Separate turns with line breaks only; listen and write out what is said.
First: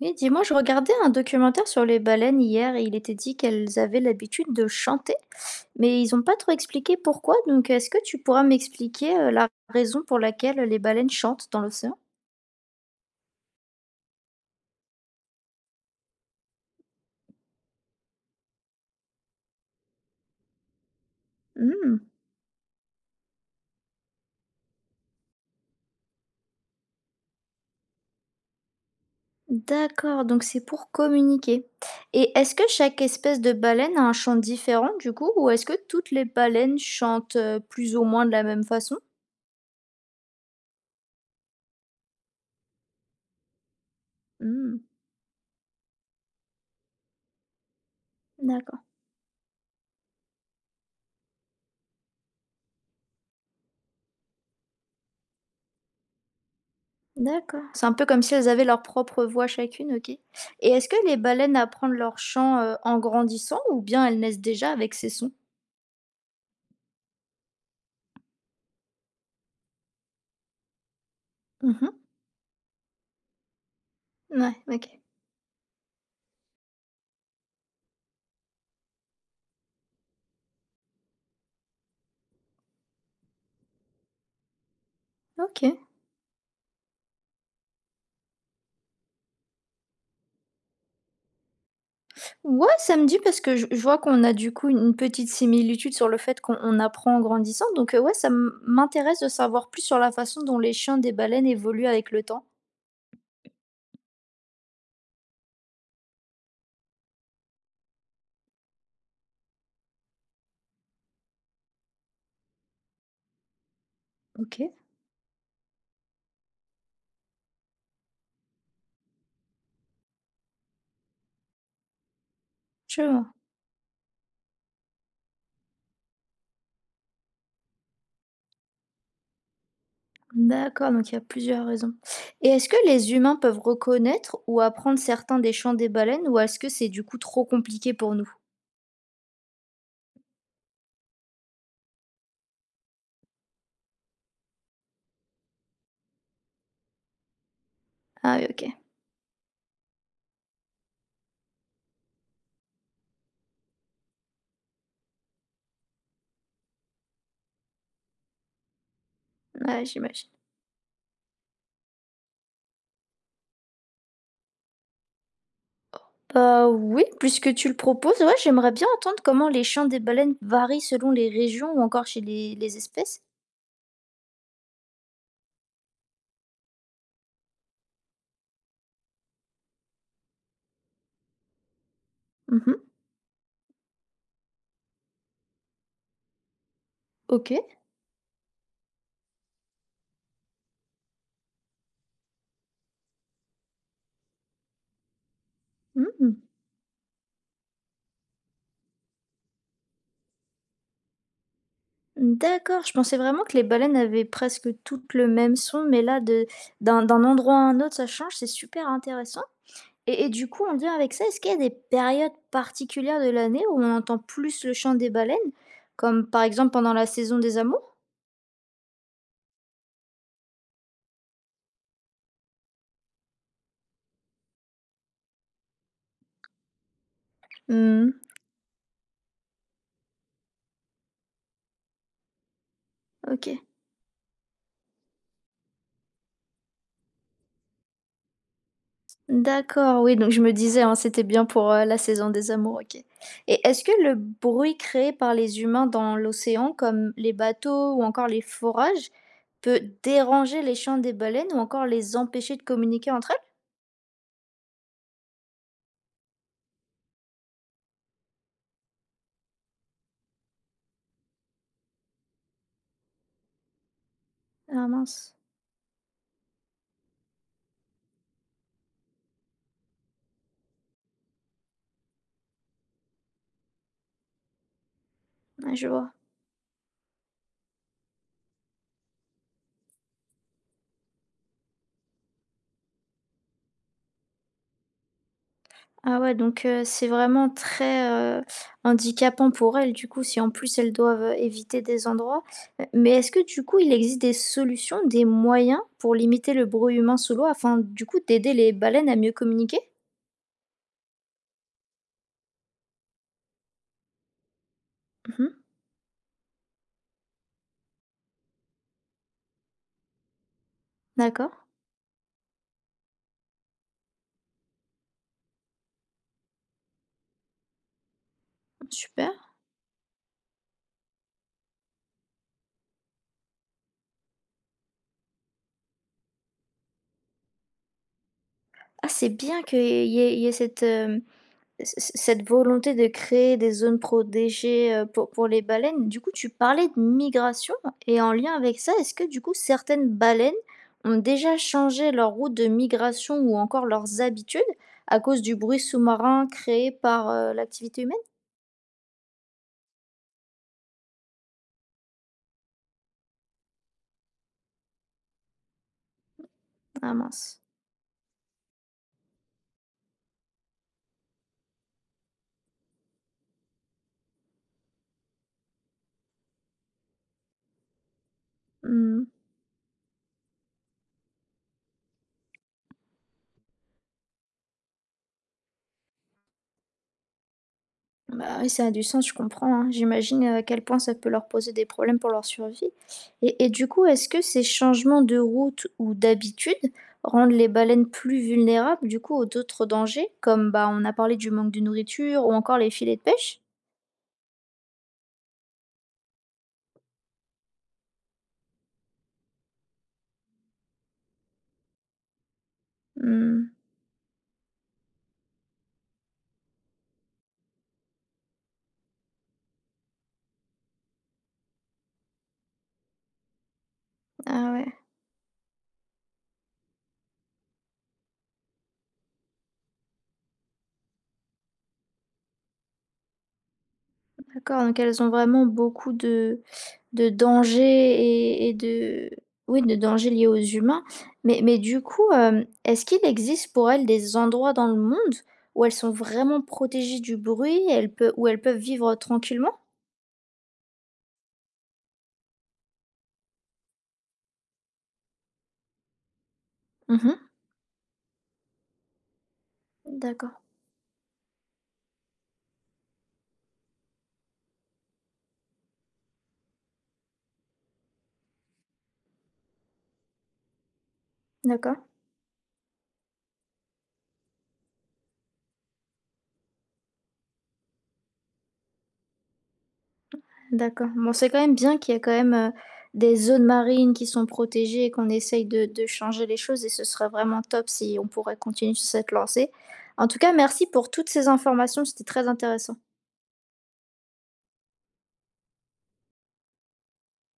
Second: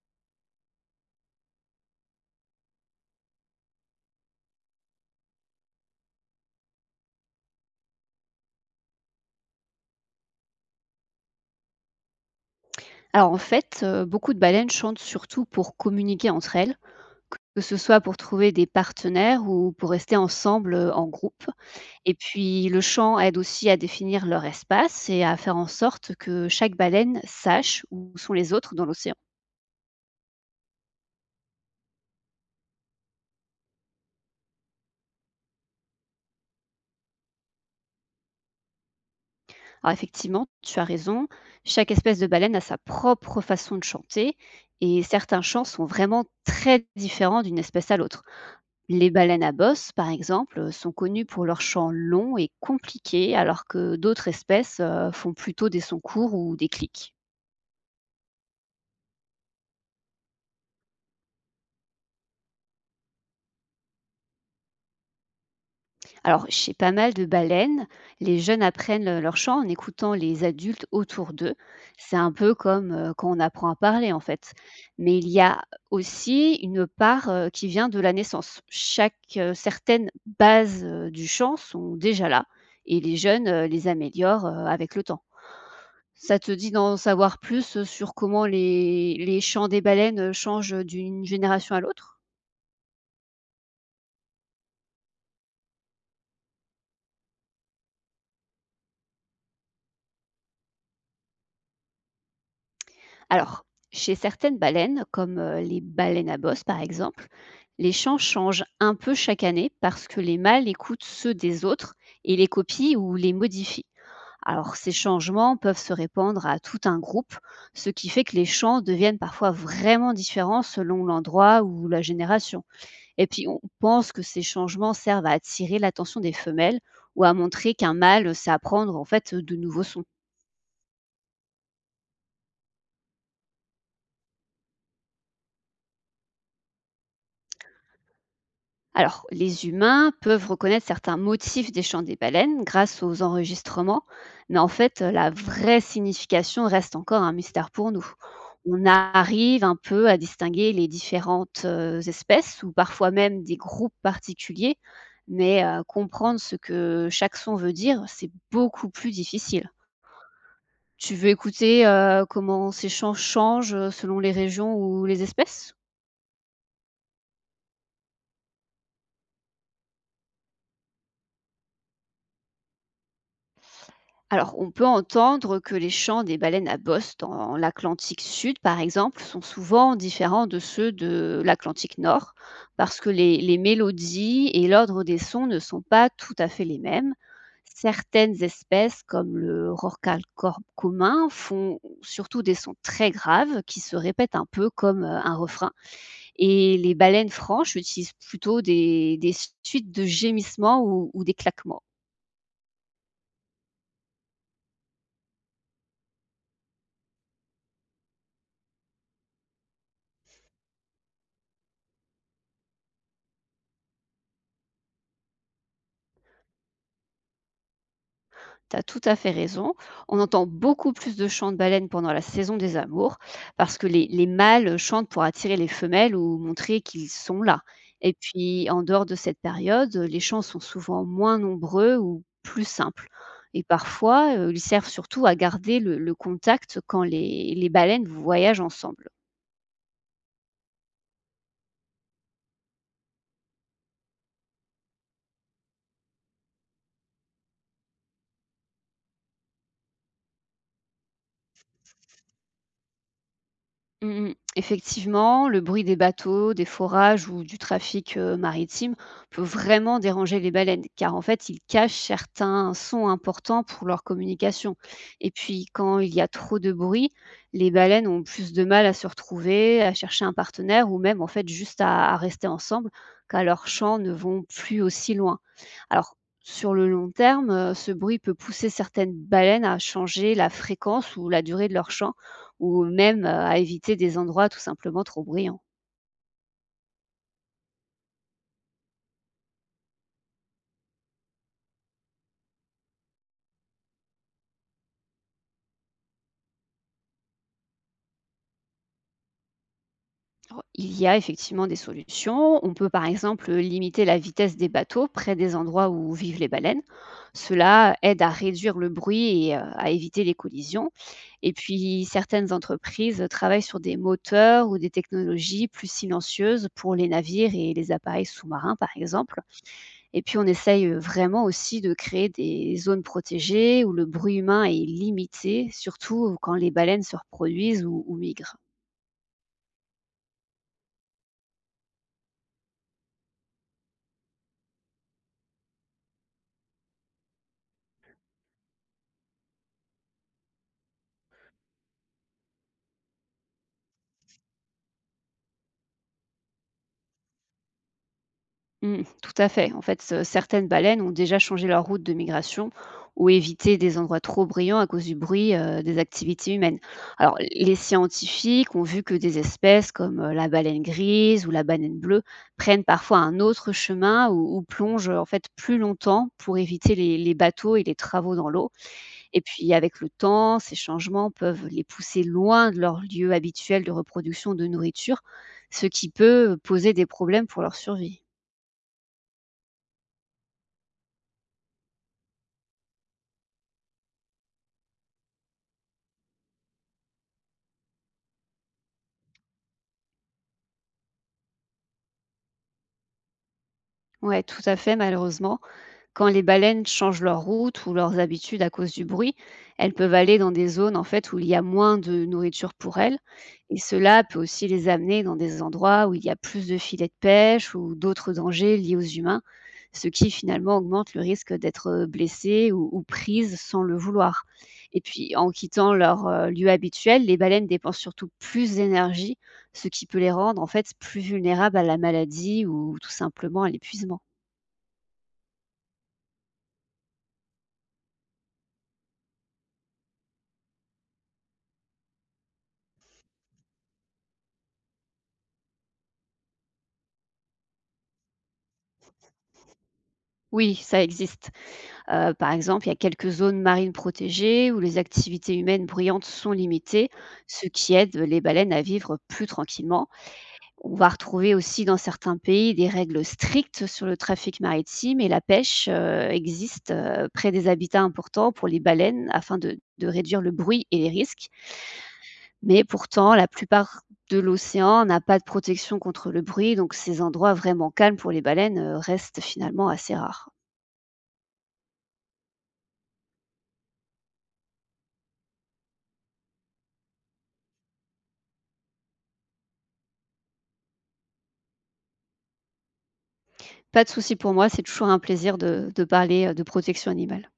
Oui, dis-moi, je regardais un documentaire sur les baleines hier et il était dit qu'elles avaient l'habitude de chanter, mais ils n'ont pas trop expliqué pourquoi. Donc, est-ce que tu pourras m'expliquer la raison pour laquelle les baleines chantent dans l'océan?
Alors en fait, beaucoup de baleines chantent surtout pour communiquer entre elles, que ce soit pour trouver des partenaires ou pour rester ensemble, en groupe,
Hmm,
et puis le chant aide aussi à définir leur espace et à faire en sorte que chaque baleine sache où sont les autres dans l'océan.
d'accord, donc c'est pour communiquer. Et est-ce que chaque espèce de baleine a un chant différent du coup, ou est-ce que toutes les baleines chantent plus ou moins de la même façon?
Alors effectivement, tu as raison, chaque espèce de baleine a sa propre façon de chanter
Hmm,
et certains chants sont vraiment très différents d'une espèce à l'autre.
d'accord.
Les baleines à bosse, par exemple, sont connues pour leurs chants longs et compliqués, alors que d'autres espèces font plutôt des sons courts ou des clics.
D'accord, c'est un peu comme si elles avaient leur propre voix chacune, OK. Et est-ce que les baleines apprennent leur chant, en grandissant ou bien elles naissent déjà avec ces sons?
Alors, chez pas mal de baleines, les jeunes apprennent leur chant en écoutant les adultes autour d'eux.
Mmh.
C'est un peu comme quand on apprend à parler, en fait.
Ouais, OK.
Mais il y a aussi une part qui vient de la naissance. Certaines bases du chant sont déjà là et les jeunes les améliorent avec le temps.
OK.
Ça te dit d'en savoir plus sur comment les chants des baleines changent d'une génération à l'autre?
Ouais, ça me dit parce que je vois qu'on a du coup une petite similitude sur le fait qu'on on apprend en grandissant donc, ouais, ça m'intéresse de savoir plus sur la façon dont les chants des baleines évoluent avec le temps.
Alors, chez certaines baleines, comme, les baleines à bosse par exemple, les chants changent un peu chaque année parce que les mâles écoutent ceux des autres et les copient ou les modifient.
OK,
Alors ces changements peuvent se répandre à tout un groupe, ce qui fait que les chants deviennent parfois vraiment différents selon l'endroit ou la génération.
je vois.
Et puis on pense que ces changements servent à attirer l'attention des femelles ou à montrer qu'un mâle sait apprendre en fait de nouveaux sons.
D'accord, donc il y a plusieurs raisons. Et est-ce que les humains peuvent reconnaître ou apprendre certains des chants des baleines ou est-ce que c'est du coup trop compliqué pour nous?
Alors, les humains peuvent reconnaître certains motifs des chants des baleines grâce aux enregistrements, mais en fait, la vraie signification reste encore un mystère pour nous.
Ah oui, ok,
On arrive un peu à distinguer les différentes espèces ou parfois même des groupes particuliers, mais comprendre ce que chaque son veut dire, c'est beaucoup plus difficile.
ouais, j'imagine.
Tu veux écouter, comment ces chants changent, selon les régions ou les espèces?
Bah oui, puisque tu le proposes, ouais, j'aimerais bien entendre comment les chants des baleines varient selon les régions ou encore chez les espèces.
Alors, on peut entendre que les chants des baleines à bosse dans l'Atlantique sud, par exemple, sont souvent différents de ceux de l'Atlantique nord,
Mhm,
parce que les mélodies et l'ordre des sons ne sont pas tout à fait les mêmes.
ok.
Certaines espèces, comme le rorqual-corbe commun, font surtout des sons très graves qui se répètent un peu comme, un refrain.
Mhm.
Et les baleines franches utilisent plutôt des suites de gémissements ou des claquements.
D'accord, je pensais vraiment que les baleines avaient presque toutes le même son, mais là, d'un endroit à un autre, ça change, c'est super intéressant. Et du coup, en lien avec ça, est-ce qu'il y a des périodes particulières de l'année où on entend plus le chant des baleines? Comme par exemple pendant la saison des amours?
Tu as tout à fait raison. On entend beaucoup plus de chants de baleines pendant la saison des amours parce que les mâles chantent pour attirer les femelles ou montrer qu'ils sont là.
Mmh,
Et puis, en dehors de cette période, les chants sont souvent moins nombreux ou plus simples.
OK.
Et parfois, ils servent surtout à garder le contact quand les baleines voyagent ensemble.
D'accord, oui, donc je me disais, hein, c'était bien pour, la saison des amours, OK. Et est-ce que le bruit créé par les humains dans l'océan, comme les bateaux ou encore les forages, peut déranger les chants des baleines ou encore les empêcher de communiquer entre elles?
Mmh mh. Effectivement, le bruit des bateaux, des forages ou du trafic, maritime peut vraiment déranger les baleines, car en fait, ils cachent certains sons importants pour leur communication.
Ah
Et
mince,
puis, quand il y a trop de bruit, les baleines ont plus de mal à se retrouver, à chercher un partenaire ou même en fait juste à rester ensemble, car leurs chants ne vont plus aussi loin.
ouais, je vois.
Alors, sur le long terme, ce bruit peut pousser certaines baleines à changer la fréquence ou la durée de leur chant ou même, à éviter des endroits tout simplement trop bruyants.
Ah ouais, donc c'est vraiment très, heu, handicapant pour elles, du coup, si en plus elles doivent, éviter des endroits. Mais est-ce que du coup, il existe des solutions, des moyens pour limiter le bruit humain sous l'eau afin, du coup, d'aider les baleines à mieux communiquer?
Re Il y a effectivement des solutions. On peut, par exemple, limiter la vitesse des bateaux près
Mmh.
des endroits où vivent les baleines. Cela aide à réduire le bruit et à éviter les collisions,
D'accord,
et puis certaines entreprises travaillent sur des moteurs ou des technologies plus silencieuses pour les navires et les appareils sous-marins par
super.
exemple. Et puis on essaye, vraiment aussi de créer des zones protégées où le bruit humain est limité, surtout quand les baleines se reproduisent ou migrent.
Ah, c'est bien qu'il y ait cette, c c cette volonté de créer des zones protégées, pour les baleines, du coup, tu parlais de migration et en lien avec ça, est-ce que, du coup, certaines baleines ont déjà changé leur route de migration ou encore leurs habitudes à cause du bruit sous-marin créé par, l'activité humaine?
Mmh, tout à fait. En fait, ce certaines baleines ont déjà changé leur route de migration ou évité des endroits trop bruyants à cause du bruit, des activités humaines.
Ah
Alors
mince.
les scientifiques ont vu que des espèces comme, la baleine grise ou la baleine bleue prennent parfois un autre chemin ou plongent, en fait plus longtemps pour éviter les bateaux et les travaux dans l'eau.
Mmh.
Et puis avec le temps, ces changements peuvent les pousser loin de leur lieu habituel de reproduction de nourriture, ce qui peut poser des problèmes pour leur survie.
Bah oui, ça a du sens, je comprends, hein. J'imagine à quel point ça peut leur poser des problèmes pour leur survie. Et du coup, est-ce que ces changements de route ou d'habitude rendent les baleines plus vulnérables du coup aux d'autres dangers, comme bah on a parlé du manque de nourriture ou encore les filets de pêche?
Ouais, tout à fait, malheureusement. Quand les baleines changent leur route ou leurs habitudes à cause du bruit, elles peuvent aller dans des zones en fait où il y a moins de nourriture pour elles,
Hmm,
et cela peut aussi les amener dans des endroits où il y a plus de filets de pêche ou d'autres dangers liés aux humains, ce qui finalement augmente le risque d'être blessées ou prises sans le vouloir.
Ah ouais.
Et puis en quittant leur lieu habituel, les baleines dépensent surtout plus d'énergie, ce qui peut les rendre en fait plus vulnérables à la maladie ou tout simplement à l'épuisement.
D'accord, donc elles ont vraiment beaucoup de dangers et de oui, de dangers liés aux humains. Mais du coup, est-ce qu'il existe pour elles des endroits dans le monde où elles sont vraiment protégées du bruit elles peu où elles peuvent vivre tranquillement?
Oui, ça existe. Par exemple, il y a quelques zones marines protégées où les activités humaines bruyantes sont limitées,
Mmh.
ce qui aide les baleines à vivre plus tranquillement.
D'accord,
On va retrouver aussi dans certains pays des règles strictes sur le trafic maritime et la pêche, existe, près des habitats importants pour les baleines afin de réduire le bruit et les risques.
d'accord,
Mais pourtant, la plupart de l'océan n'a pas de protection contre le bruit, donc ces endroits vraiment calmes pour les baleines, restent finalement assez rares.
d'accord. Bon, c'est quand même bien qu'il y a quand même, des zones marines qui sont protégées et qu'on essaye de changer les choses et ce serait vraiment top si on pourrait continuer sur cette lancée. En tout cas, merci pour toutes ces informations, c'était très intéressant.
Pas de souci pour moi, c'est toujours un plaisir de parler, de protection animale.